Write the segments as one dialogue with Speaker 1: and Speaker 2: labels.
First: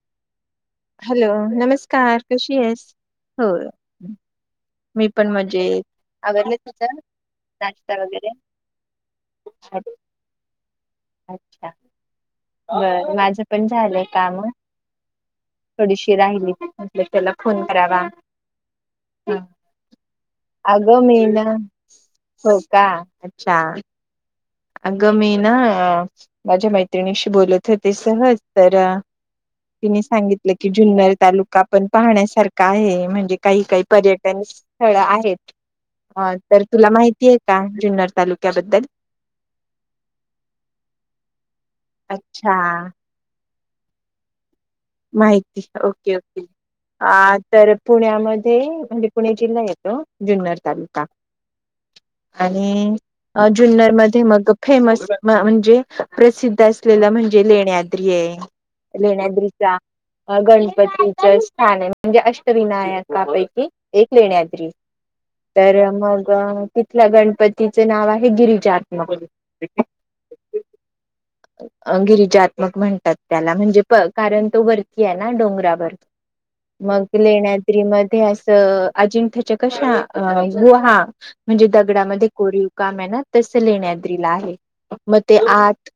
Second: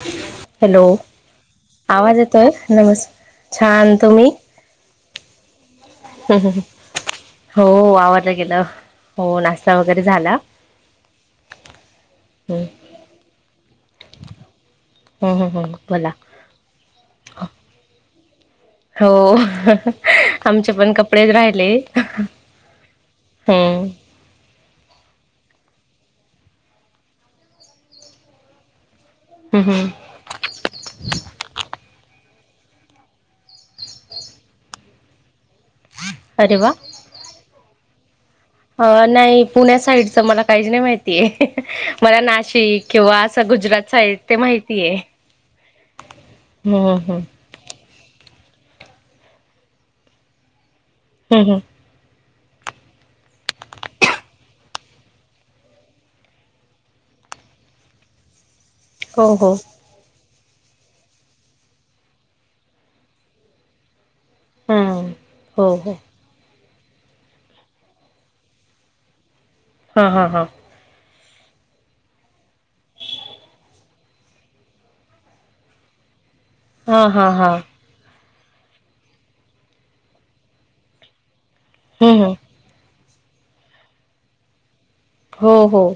Speaker 1: [inaudible] Hello आवाज
Speaker 2: नमस्कार
Speaker 1: येतोय
Speaker 2: कशी आहेस
Speaker 1: नमस्
Speaker 2: हो
Speaker 1: छान तुम्ही
Speaker 2: मी पण म्हणजे
Speaker 1: ह् हो
Speaker 2: वगैरे
Speaker 1: आवरल गेलं हो नाश्ता वगैरे झाला
Speaker 2: अच्छा
Speaker 1: हम्म
Speaker 2: बर माझं पण झालंय काम
Speaker 1: हम्म हम्म हम्म, बोला
Speaker 2: थोडीशी राहिली म्हटल त्याला फोन करावा
Speaker 1: हो आमचे पण
Speaker 2: अगं मी
Speaker 1: कपडेच
Speaker 2: ना
Speaker 1: राहिले
Speaker 2: हो का अच्छा
Speaker 1: हम्म
Speaker 2: अगं मी ना माझ्या मैत्रिणीशी बोलत होते सहज तर
Speaker 1: हम्म हम्म
Speaker 2: तिने सांगितलं की जुन्नर तालुका पण पाहण्यासारखा काय म्हणजे काही काही पर्यटन स्थळ आहेत अ
Speaker 1: अरे
Speaker 2: तर
Speaker 1: वा
Speaker 2: तुला माहिती आहे का जुन्नर तालुक्याबद्दल
Speaker 1: अ पुण्या साईडच मला काही नाही माहितीय मला
Speaker 2: अच्छा
Speaker 1: नाशिक किंवा गुजरात साईदची आहे ते माहि
Speaker 2: माहिती ओके ओके
Speaker 1: हम्म हम्म
Speaker 2: अ तर पुण्यामध्ये म्हणजे पुणे जिल्हा येतो जुन्नर तालुका
Speaker 1: हम्म हम्
Speaker 2: आणि जुन्नर मध्ये मग फेमस म्हणजे प्रसिद्ध असलेला म्हण म्हणजे लेण्याद्री आहे
Speaker 1: हो हो.
Speaker 2: लेण्याद्रीचा अ गणपतीचं स्थान आहे, म्हणजे अष्टविनायकापैकी एक लेण्याद्री.
Speaker 1: हम्म हो
Speaker 2: तर
Speaker 1: हो
Speaker 2: मग तिथल्या गणपतीचे नाव आहे गिरिजात्मक.
Speaker 1: हा हा हा.
Speaker 2: गिरिजात्मक म्हणतात त्याला, म्हणजे बघ कारण तो वरती आहे ना डोंगरावर,
Speaker 1: हा
Speaker 2: मग
Speaker 1: हा हा
Speaker 2: लेणाद्रीमध्ये अस अ अजिंक्य चकशा गुहा, म्हणजे
Speaker 1: हम्म
Speaker 2: दगडामध्ये
Speaker 1: हम्म.
Speaker 2: कोरीव काम आहे ना तसं लिण्याद्रीला आहे. मग ते
Speaker 1: हो हो
Speaker 2: आत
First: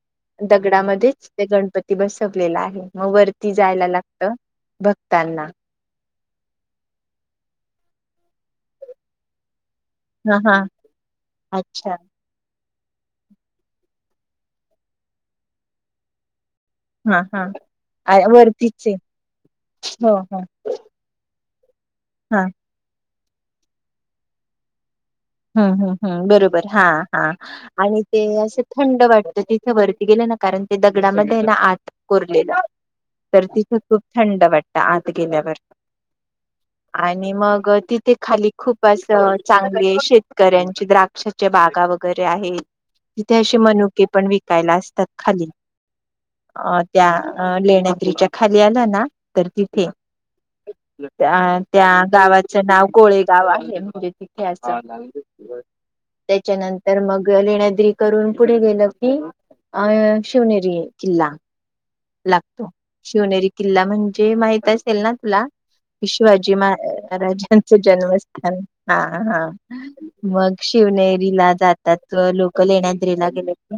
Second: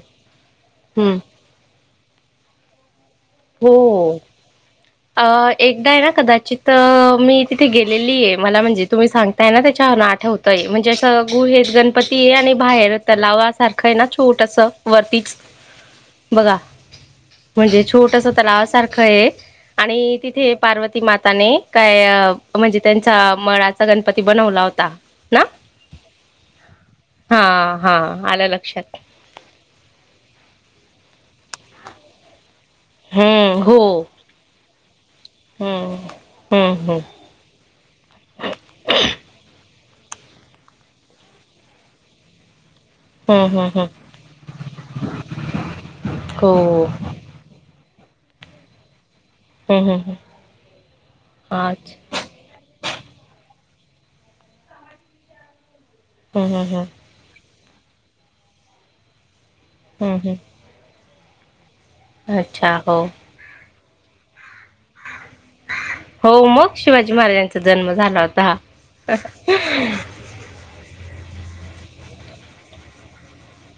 Speaker 1: हम्म
Speaker 2: दगडामध्येच ते गणपती बसवलेला आहे. मग वरती जायला
Speaker 1: हो.
Speaker 2: लागतं भक्तांना.
Speaker 1: तिथं मी तिथे गेलेली आहे, मला म्हणजे तुम्ही सांगताय ना ते च्यावरुन
Speaker 2: हा हा
Speaker 1: आठवतंय. म्हणजे असं गुहेत
Speaker 2: अच्छा
Speaker 1: गणपती आणि बाहेर तलावासारखं आहे ना, छोटसं वरतीच? बघा
Speaker 2: हा हा
Speaker 1: म्हणजे
Speaker 2: आ
Speaker 1: छोटसं
Speaker 2: वरतीच
Speaker 1: तलावासारखं आहे
Speaker 2: हो
Speaker 1: आणि
Speaker 2: हो
Speaker 1: तिथे पार्वती माता आणि काय
Speaker 2: हा
Speaker 1: म्हणजे त्यांचा मळाचा गणपती बनवला होता. ना
Speaker 2: हं हं हं बरोबर हा हा
Speaker 1: हा
Speaker 2: आणि ते
Speaker 1: आलं
Speaker 2: असं
Speaker 1: लक्षात
Speaker 2: थंड वाटतं तिथे वरती गेल्या कारण ते दगडामध्ये ना आत कोरलेलं, तर
Speaker 1: हम्म
Speaker 2: तिथं
Speaker 1: हो
Speaker 2: खूप थंड वाटतं आत गेल्यावर
Speaker 1: हम्म. हम्म हम्म
Speaker 2: आणि मग ति ते खाली खूप असं चांगले शेतकऱ्यांची द्राक्षाच्या बागा वगैरे आहेत. तिथे
Speaker 1: हम्म
Speaker 2: असे
Speaker 1: हम्म हम्म
Speaker 2: मनुकेपण विकायला असतात खाली.
Speaker 1: हो
Speaker 2: अ त्या लेण्याद्रीच्या खाली आलं ना तर
Speaker 1: हम्म
Speaker 2: तिथे,
Speaker 1: हम्म हम्म
Speaker 2: त्या त्या
Speaker 1: अच्छा.
Speaker 2: गावाचं नाव कोळेगाव आहे. ते म्हणजे तिथे असं
Speaker 1: हम्म हम्म हम्म.
Speaker 2: त्याच्यानंतर मग लेण्याद्री करून पुढे गेलं की अ
Speaker 1: हं, हं.
Speaker 2: शिवनेरी किल्ला
Speaker 1: अच्छा,
Speaker 2: लागतो.
Speaker 1: हो.
Speaker 2: शिवनेरी किल् ला म्हणजे माहित असेल ना तुला.
Speaker 1: हो,
Speaker 2: शिवाजी
Speaker 1: मग शिवाजी महाराजांचा
Speaker 2: महाराजांचं
Speaker 1: जन्म झाला होता.
Speaker 2: जन्मस्थान, हा हा मग शिवनेरी रीला जातात व लोक लेण्याद्रीला गेले की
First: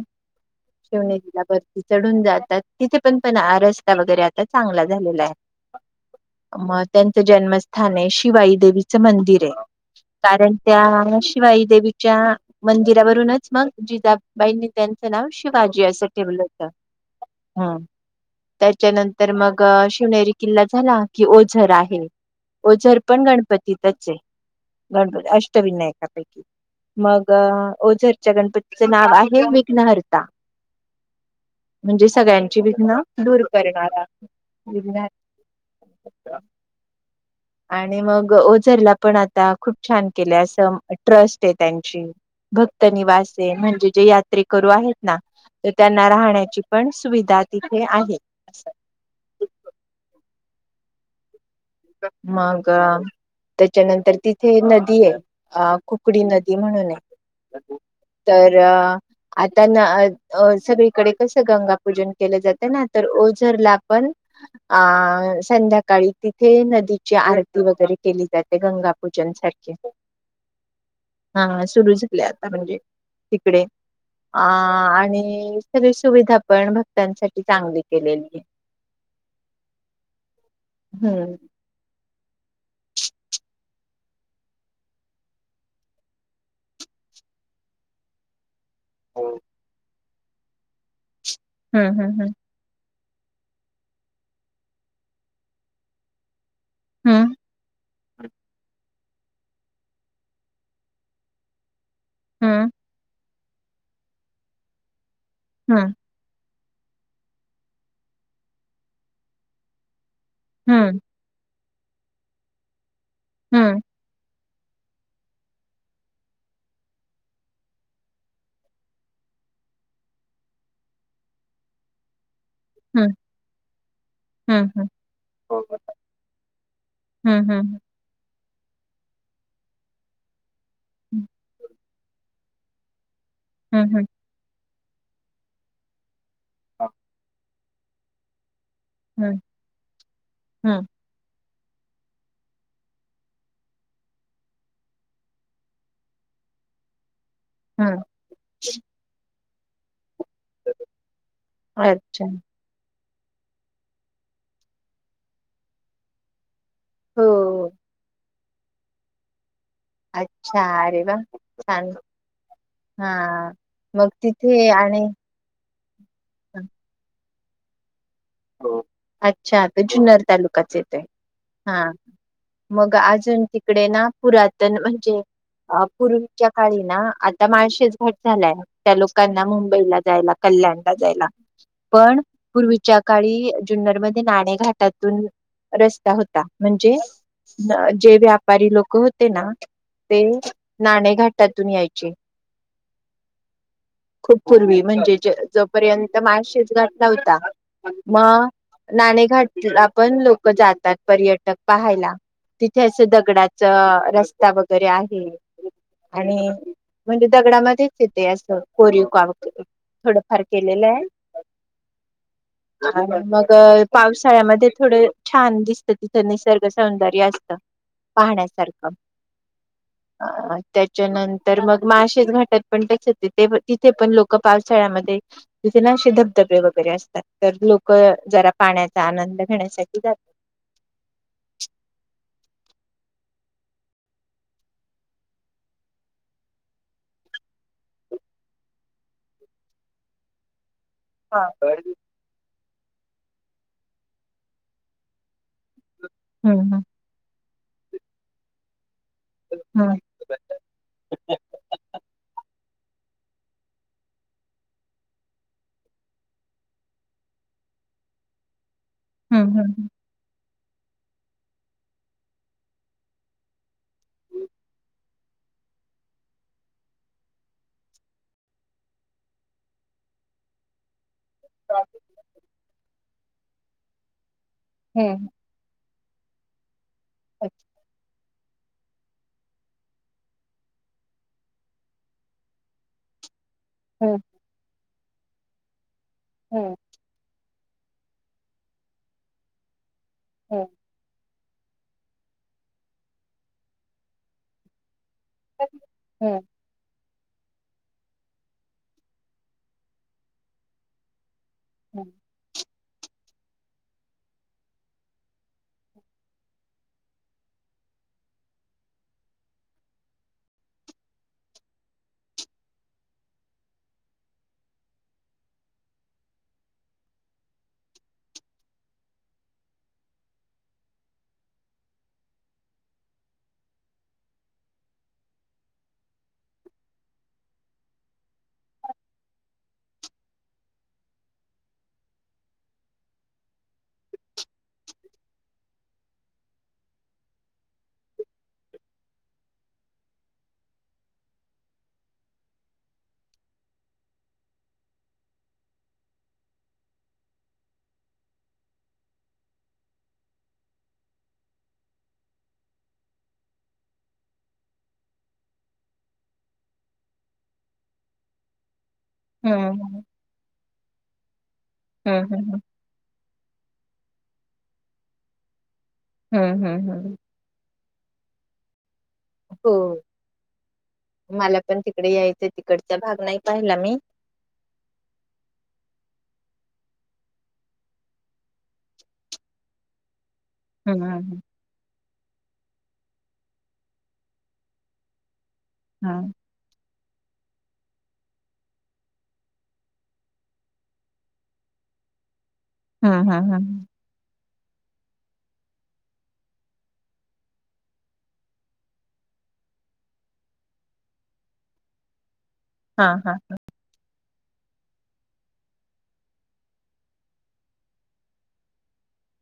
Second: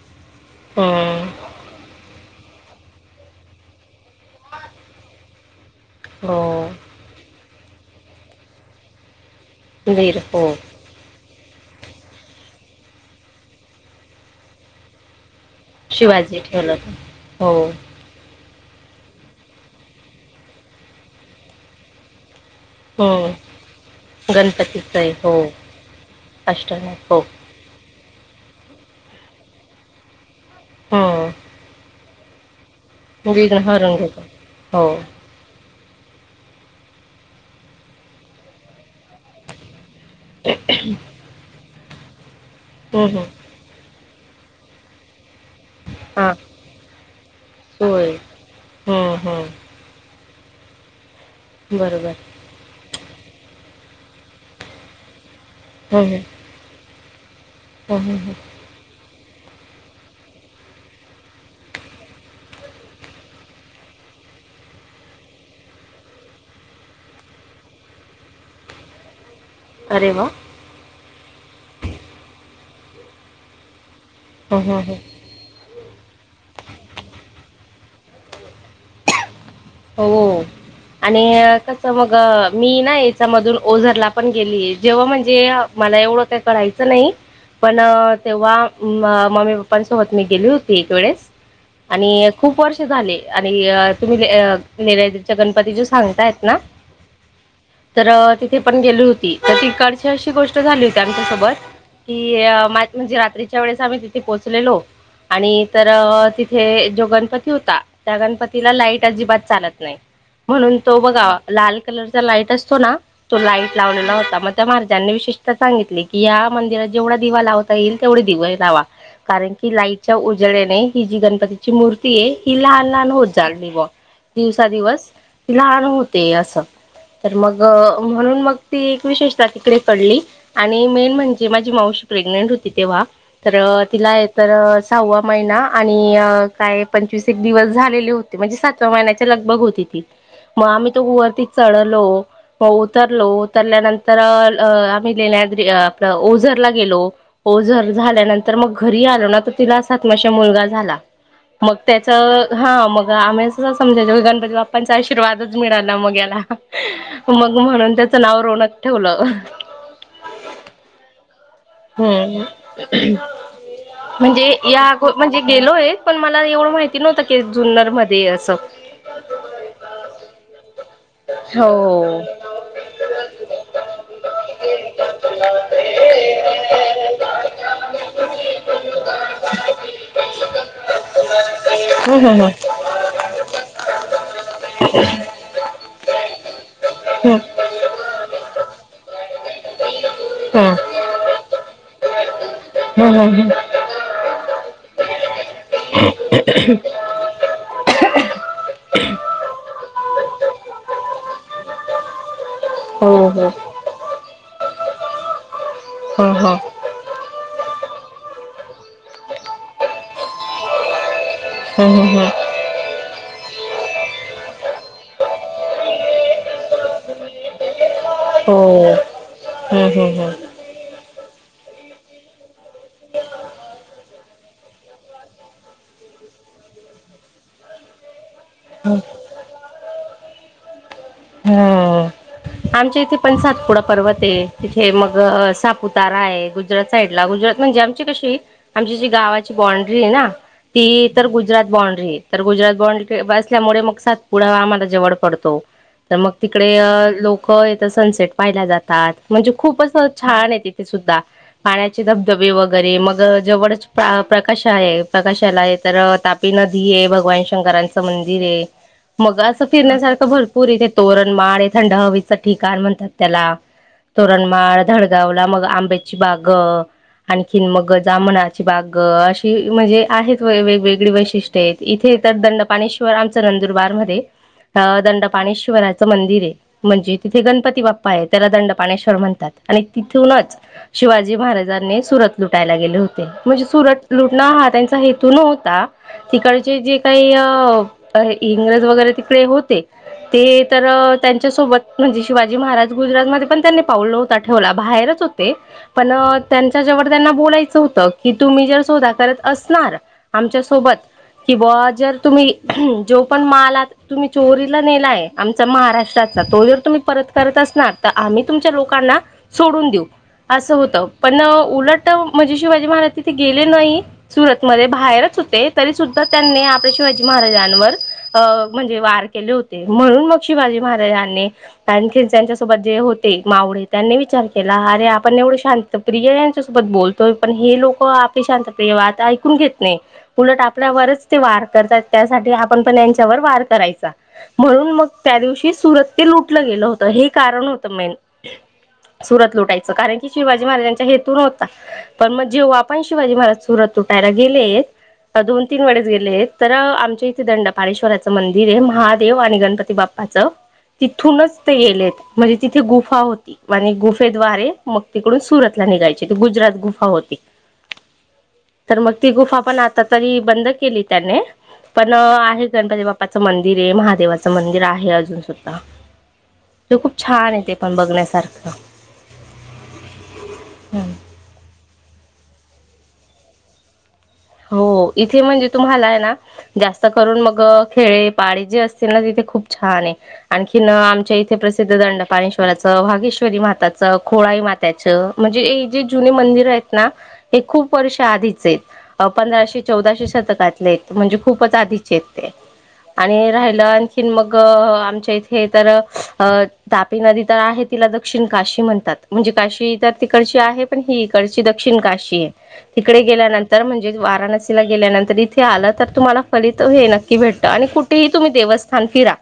Speaker 1: हं.
Speaker 2: शिवनेरीला वरती चढून जातात. तिथे पण तेन रस्ता वगैरे आता चांगला झालेला आहे.
Speaker 1: हो.
Speaker 2: मग त्यांचं जन्म स्थान आहे, शिवाई देवीचं मंदिर आहे.
Speaker 1: वीर हो.
Speaker 2: कारण त्या शिवाई देवीच्या मंदिरावरूनच, मग जिजबाईंनी त्यांचं नाव शि वाजी असं ठेवलं होतं.
Speaker 1: हो.
Speaker 2: ह त्याच्यानंतर मग शिवनेरी किल्ला झाला, की ओझर आहे. ओझरपण
Speaker 1: हं.
Speaker 2: गणपतीतच हाय.
Speaker 1: गणपतीचं आहे.
Speaker 2: गणपती
Speaker 1: हो.
Speaker 2: अष्टविनायकापैकी.
Speaker 1: अष्टनाथ हो.
Speaker 2: मग ओझर त्या गणपतीचं नाव आहे, विघ्नहर्ता.
Speaker 1: हा.
Speaker 2: म्हणजे सगळ्यांची विघ्न दूर करणारा
Speaker 1: घेतो. हो.
Speaker 2: विघ्नहर्ता. आणि मग ओझरलापण आता खूप छान केले असं ट्रस्ट आहे त्यां ची. भक्त
Speaker 1: हं, हं.
Speaker 2: निवास हाय, म्हणजे जे यात्रे करू आहेत ना तर त्यांना
Speaker 1: हां.
Speaker 2: राहण्याचीपण सुविधा तिथे
Speaker 1: होय.
Speaker 2: आहे.
Speaker 1: हं, हं. बरोबर.
Speaker 2: मगा त्याच्यानंतर तिथे नदी आहे. अ
Speaker 1: हं,
Speaker 2: कुकडी
Speaker 1: हं.
Speaker 2: नदी म्हणून आहे.
Speaker 1: हं, हं, हं.
Speaker 2: तर आता न अ अ सगळीकडे कसं गंगापूजन केलं जातं ना, तर ओझरलापण आ संध्याकाळी ती ते नदीची आरती वगैरे केली जाते, गंगा पूजन साठी.
Speaker 1: अरे वाह!
Speaker 2: हा सुरु झाली आता म्हणजे तिकडे. आ
Speaker 1: हं, हं, हं.
Speaker 2: आणि सगळी सुविधापण भक्तांसाठी चांगली केलेली.
Speaker 1: हो आणि
Speaker 2: हम्म
Speaker 1: कस मग - - अ मी ना याच्यामधून ओझरला पण गेलीए जेव्हा म्हणजे मला एवढं काही कळायचं नाही. पण तेव्हा मम्मी पप्पांसोबत मी गेली होती एक वेळेस.
Speaker 2: हम्म
Speaker 1: आणि
Speaker 2: हम्म
Speaker 1: खूप वर्ष झाले आणि तुम्ही अं रेडीचा गणपती जो सांगतायत ना, तर तिथे पण गेली होती. ती तिकडची अशी गोष्ट झाली होती, आमच्या सोबत की
Speaker 2: हम्म
Speaker 1: माझी म्हणजे रात्री- - त्या वेळेस आम्ही तिथे पोहोचलेलो आणि तर
Speaker 2: हम्म
Speaker 1: ती हे जो गणपती होता त्या गणपतीला लाईट अजिबात चालत नाही म्हणून तो बघावा. लाल कलरचा लाईट असतो ना तो लाईट
Speaker 2: हम्म
Speaker 1: लावलेला होता मग - - त्या माणसांनी विशेषतः सांगितली की या मंदिरात जेवढा दिवा लावता येईल तेवढे दिवे लावा. कारण की लाईटच्या उजळ्याने ही जी गणपतीची मूर्तीए. ही लहान लहान
Speaker 2: हम्म
Speaker 1: होत चालली बघ - - दुसरा
Speaker 2: हम्म
Speaker 1: दिवस ती लहान होते असं तर
Speaker 2: हम्म हम्म हम्म
Speaker 1: मगं - - मग ती एक विशेषतः तिकडे पडली आणि मेन म्हणजे माझी मावशी - - प्रेग्नेंट होती तेव्हा तर
Speaker 2: हम्म हम्म हम्म
Speaker 1: तिला एक तर सहावा महिना आणि - - काय पंचवीस एक दिवस झालेले होते म्हणजे सातव्या महिन्यात.
Speaker 2: हम्म
Speaker 1: लगभग होती ती मग
Speaker 2: हम्म
Speaker 1: आम्ही त गुवारती चढलो मग उतरलो उतरल्यानंतर अ अ आम्ही लेण्याद्री अ आपलं ओझर- - ला गेलो ओझर
Speaker 2: हम्म
Speaker 1: झाल्यानंतर मग घरी आलो ना तर तिला असा - - नशिब मुलगा झाला. मग त्याच
Speaker 2: अच्छा
Speaker 1: ह हा मग आमीचच - - याच्यावर गणपती बाप्पांचा आशीर्वादच मिळाला मग ह्याला
Speaker 2: हो
Speaker 1: मग म्हणून त्याच नाव - - रोनक ठेवलं.
Speaker 2: अच्छा अरे वा छान
Speaker 1: हम्.
Speaker 2: हा मग
Speaker 1: म्हणजे
Speaker 2: तिथे
Speaker 1: या
Speaker 2: आणि
Speaker 1: अगो म्हणजे गेलोय. पण मला एवढं माहिती नव्हतं की जुन्नरम - -
Speaker 2: हो. अच्छा, तर जुन्नर तालुकाच येतोय हा.
Speaker 1: हो.
Speaker 2: मग अजून तिकडे ना पुरातन म्हणजे, आ पूर्वीच्या काळी. ना आता माळशेज घट झालाय. त्या लोकांना मुंबईला जायला कल्याणला जायला. पण
Speaker 1: हम्म हम्म
Speaker 2: पूर्वीच्यात काळी जुन्नरमधून नाणे घाटातून रस्ता होता म्हणजे -
Speaker 1: हम्म
Speaker 2: - ना. जे व्यापारी लोक होती ना ते नाणेघाटात. तिथून यायचे.
Speaker 1: हम्म हम्म हम्म हम्म
Speaker 2: खूप पूर्वी म्हणजे ज जोपर्यंत माळ शेज घाट नव्हता. मग नाणेघाटला पण लोक जातात. पर्यटक पाहायला. तिथे असं
Speaker 1: हो हो.
Speaker 2: दगडाच रस्ता बघ - - दरी आहे
Speaker 1: हम्म हम्म
Speaker 2: आणि म्हणजे दगडामध्ये - - तिथे असं कोरीव काम थोडंफार केलेलं आय.
Speaker 1: ह ह ह.
Speaker 2: [inaudible] मग पावसाळ्यामध्ये थोडं छान दिसत तिथं निसर्ग सौंदर्य असत.
Speaker 1: हो
Speaker 2: पाहण्यासारख
Speaker 1: हम्म हम्म
Speaker 2: अ त्याच्यानंतर मग - - माशेच घाटात पण त्याच तिथे तिथे पण लोक पावसाळ्यामध्ये तिथे ना असे धबधबे वगैरे असतात. तर लोक जरा
Speaker 1: हम्म.
Speaker 2: पाण्याचा आनंद घेण्यासाठी जात.
Speaker 1: हम. आमच्या इथे पण सातपुडा पर्वत तेय तिथे मग सापुतार हेय. गुजरात साईडला गुज- - म्हणजे आमची कशी आमची जी गावाची बांड्री हाय ना? ती तर
Speaker 2: हा
Speaker 1: गुजरात बॉन्ड्री तर गुजरात - - बॉ असल्यामुळे मग सातपुडा आम्हाला जवड पडतो तर मग
Speaker 2: हं,
Speaker 1: तिकडे
Speaker 2: हं,
Speaker 1: लोक- - येतं सनसेट पाहायला जात तात. म्हणजे खूप
Speaker 2: हं,
Speaker 1: असं छान आहे तिथे सुद्धा पाण्याचे धबधबे वगै- - गैरे मग जवळच प्रकाश आहे प्रकाशाला आहे. तर तापी नदी आहे. भगवान शंकर च मंदिर आहे मग
Speaker 2: हं,
Speaker 1: असं
Speaker 2: हं, हं,
Speaker 1: फिरण्यासारख भरपूर आहे. तोरणमाळ थंड हवीचं ठिकाण म्हणतात त्याला.. तोरणमाळ धडगावला मग आंब्याची बाग.. आणखीन मग जमणाची बाग अशी म्हणजे आहेत वेगवेगळी वै.. इथे तर दंडपाश्वर आम नंदुरबार म दं्.. ं मंदिर आहे म्हणजे तिथे
Speaker 2: अच्छा,
Speaker 1: गणपती बाप्.. त्याला दंडपाणेश्वर म्हणतात आणि तिथूनच शिवाजी महाराजांनी सुरत लुटायला गेले होते. म्हणजे सुरट
Speaker 2: हं,
Speaker 1: लुटण हा त्यांचा हेतू न्हता
Speaker 2: हं,
Speaker 1: तिकडचे जे काही.. इंग्रज वगैरे तिकडे होते ते
Speaker 2: हं,
Speaker 1: तर.. त्यांच्यासोबत म्हणजे शिवाजी महाराज गुजरातमध्येध्ये पण त्यांनी पावलं होता ठेवला बाहेरच..
Speaker 2: हं,
Speaker 1: पणच्या जेव.. त्यांना बोलायचं होत की तुम्ही जर सोधा करत असणार आमच्या सोबत.. कि बा
Speaker 2: हं,
Speaker 1: जर तुम्ही जो पण माला तुम्ही चोरीला नेलाय.. आमचा महाराष्ट्रातला तो जर तुम्ही परत करत असणार तर आम्ही तुमच्या लोकांना सोडून देऊ. असं होतं पण उलट म्हणजे शिवाजी महाराज तिथे गेले नाही सुरतमध्ये बाहेरच.. हो तरी सुद्धा त्यांनी आपल्या शिवाजी महाराजांवर म्हणजे वार केले होते. म्हणून मग शिवाजी महाराजांनी आणि खच्या सोबत जे होते मावडे त्यांनी विचार केला.. अरे आपण एवढं शांतप्रिय यांच्यासोबत बोलतोय पण हे लोक आपली शांतप्रिय वाद ऐकून घेत नाही. उलट आपल्यावरच ते वार करतात त्यासाठी आपण पण त्यांच्यावर वार करायचा.. म्हणून मग त्या दिवशी सुरत ते लुटलं गेलं होतं हे कारण होतं मेन. सुरत लुटायचं कारण की शिवाजी महाराजांच्या हेतून होता पण मग जेव्हा पण शिवाजी महाराज सुरत.. तू पॅरा गेले.. दोन तीन वेळेस गेले आहेत तर आमच्या इथे दंडपारेश्वराचं मंदिर आहे महा.. देव आणि गणपती बाप्पाचं.. तिथूनच ते येलेत म्हणजे तिथे गुफा होती आणि गुफेद्वारे मग तिकडून सुरत ला.. ाय गुजरात गुफा होती. तर मग ती गुफा पण आता
Speaker 2: हं,
Speaker 1: तरी बंद केली त्याने पण
Speaker 2: हं,
Speaker 1: आहे गणपती बा्पाचं मंदिर.. मंदिर हे महादेवाचं मंदिर आहे अजून सुद्धा
Speaker 2: हं, हं,
Speaker 1: ज
Speaker 2: हं.
Speaker 1: खूप छान आहे ते. पण बघण्यासारखं.
Speaker 2: हो मला पण तिकडे यायचं.. तिकडचा भाग नाही पाहिला मी.
Speaker 1: हो इथे म्हणजे तुम्हाला आहे ना जास्त करून मग खेळे पाळी जे असतील ना तिथे.. खूप छान आहे. आणखीन
Speaker 2: हं,
Speaker 1: आमच्या
Speaker 2: हं,
Speaker 1: इथे प्रसिद्ध दंडपाणेश्वराचं वागेश्वरी माताचं खोळाई माताचं.. म्हणजे हे जे जुने
Speaker 2: हं,
Speaker 1: मंदिर आहेत ना हे खूप वर्ष आधीच आहेत. पंधराशे चौदाशे शतकातले आहेत म्हणजे खूपच आधीचे आहेत.
Speaker 2: हं, हं,
Speaker 1: आणि राहिला
Speaker 2: हं,
Speaker 1: आणखीन मग.. आमच्या इथे तर तापी नदी तर आहे तिला दक्षिण काशी म्हणतात म्हणे.. काशी तर तिकडची आहे पण ही इकडची दक्षिण काशी आहे
Speaker 2: हां,
Speaker 1: तिकडे
Speaker 2: हां,
Speaker 1: गेल्यानंतर म्हणज.. वाराणसीला गेल्यानंतर इथे आलं तर तुम्हाला फलित हे नक्की भेटत आणि कुठेही तुम्ही देवस्थान फिरा..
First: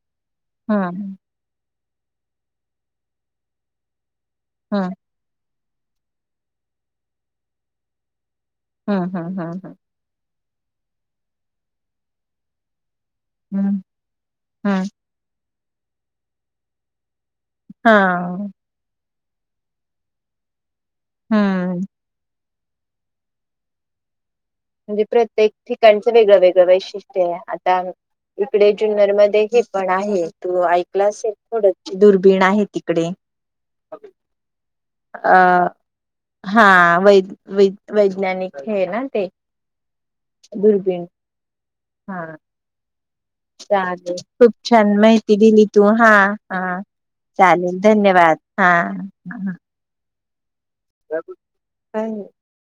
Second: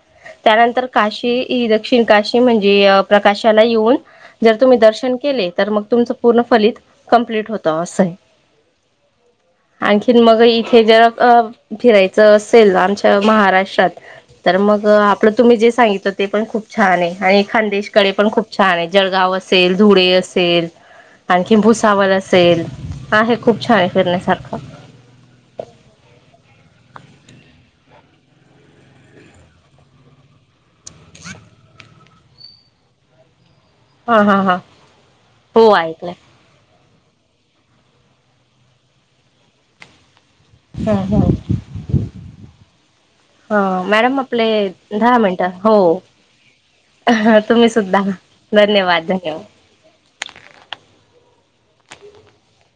Speaker 1: त्यानंतर
Speaker 2: हं,
Speaker 1: काशी ह दक्षिण काशी म्हणजे प्रकाशाला येऊन.. जर तुम्ही
Speaker 2: हं,
Speaker 1: दर्शन केले तर मग तुमचं पूर्ण फलित कम्प्लीट होतं असं आहे.
Speaker 2: हा.
Speaker 1: आणखीन मग इथे जरा फिरायचं असेल आमच्या..
Speaker 2: हं,
Speaker 1: महाराष्ट्रात तर मग
Speaker 2: हं,
Speaker 1: आपलं तुम्ही जे सांगित ते पण खूप छान आहे आणि.. खदेशकडे पण
Speaker 2: हां,
Speaker 1: खूप छान आहे जळगाव असेल धुळे असेल आणखी
Speaker 2: हं.
Speaker 1: भुसावरळ असेल आहे खूप छान आहे फिरण्यासारखा.
Speaker 2: म्हणजे प्रत्येक ठिकाणचं वेगळं वेगळं वैशिष्ट्य आहे आता इकडे जुनर मध्ये हे पण आहे तू ऐकला असेल थोड दुर्बीण आहे तिकडे.
Speaker 1: हा हा हा
Speaker 2: अ
Speaker 1: हो ऐकलंय
Speaker 2: हा! वै वैज्ञानिक हे ना ते?
Speaker 1: हा
Speaker 2: दुर्बीण
Speaker 1: हा!
Speaker 2: हा... चालेल
Speaker 1: मॅडम आपले
Speaker 2: खूप छान
Speaker 1: दहा
Speaker 2: माहिती
Speaker 1: मिनटं
Speaker 2: दिली
Speaker 1: हो
Speaker 2: तू हा हा...
Speaker 1: तुम्ही
Speaker 2: चालेल
Speaker 1: सुद्धा
Speaker 2: धन्यवाद हा!
Speaker 1: धन्यवाद धन्यवाद
Speaker 2: का?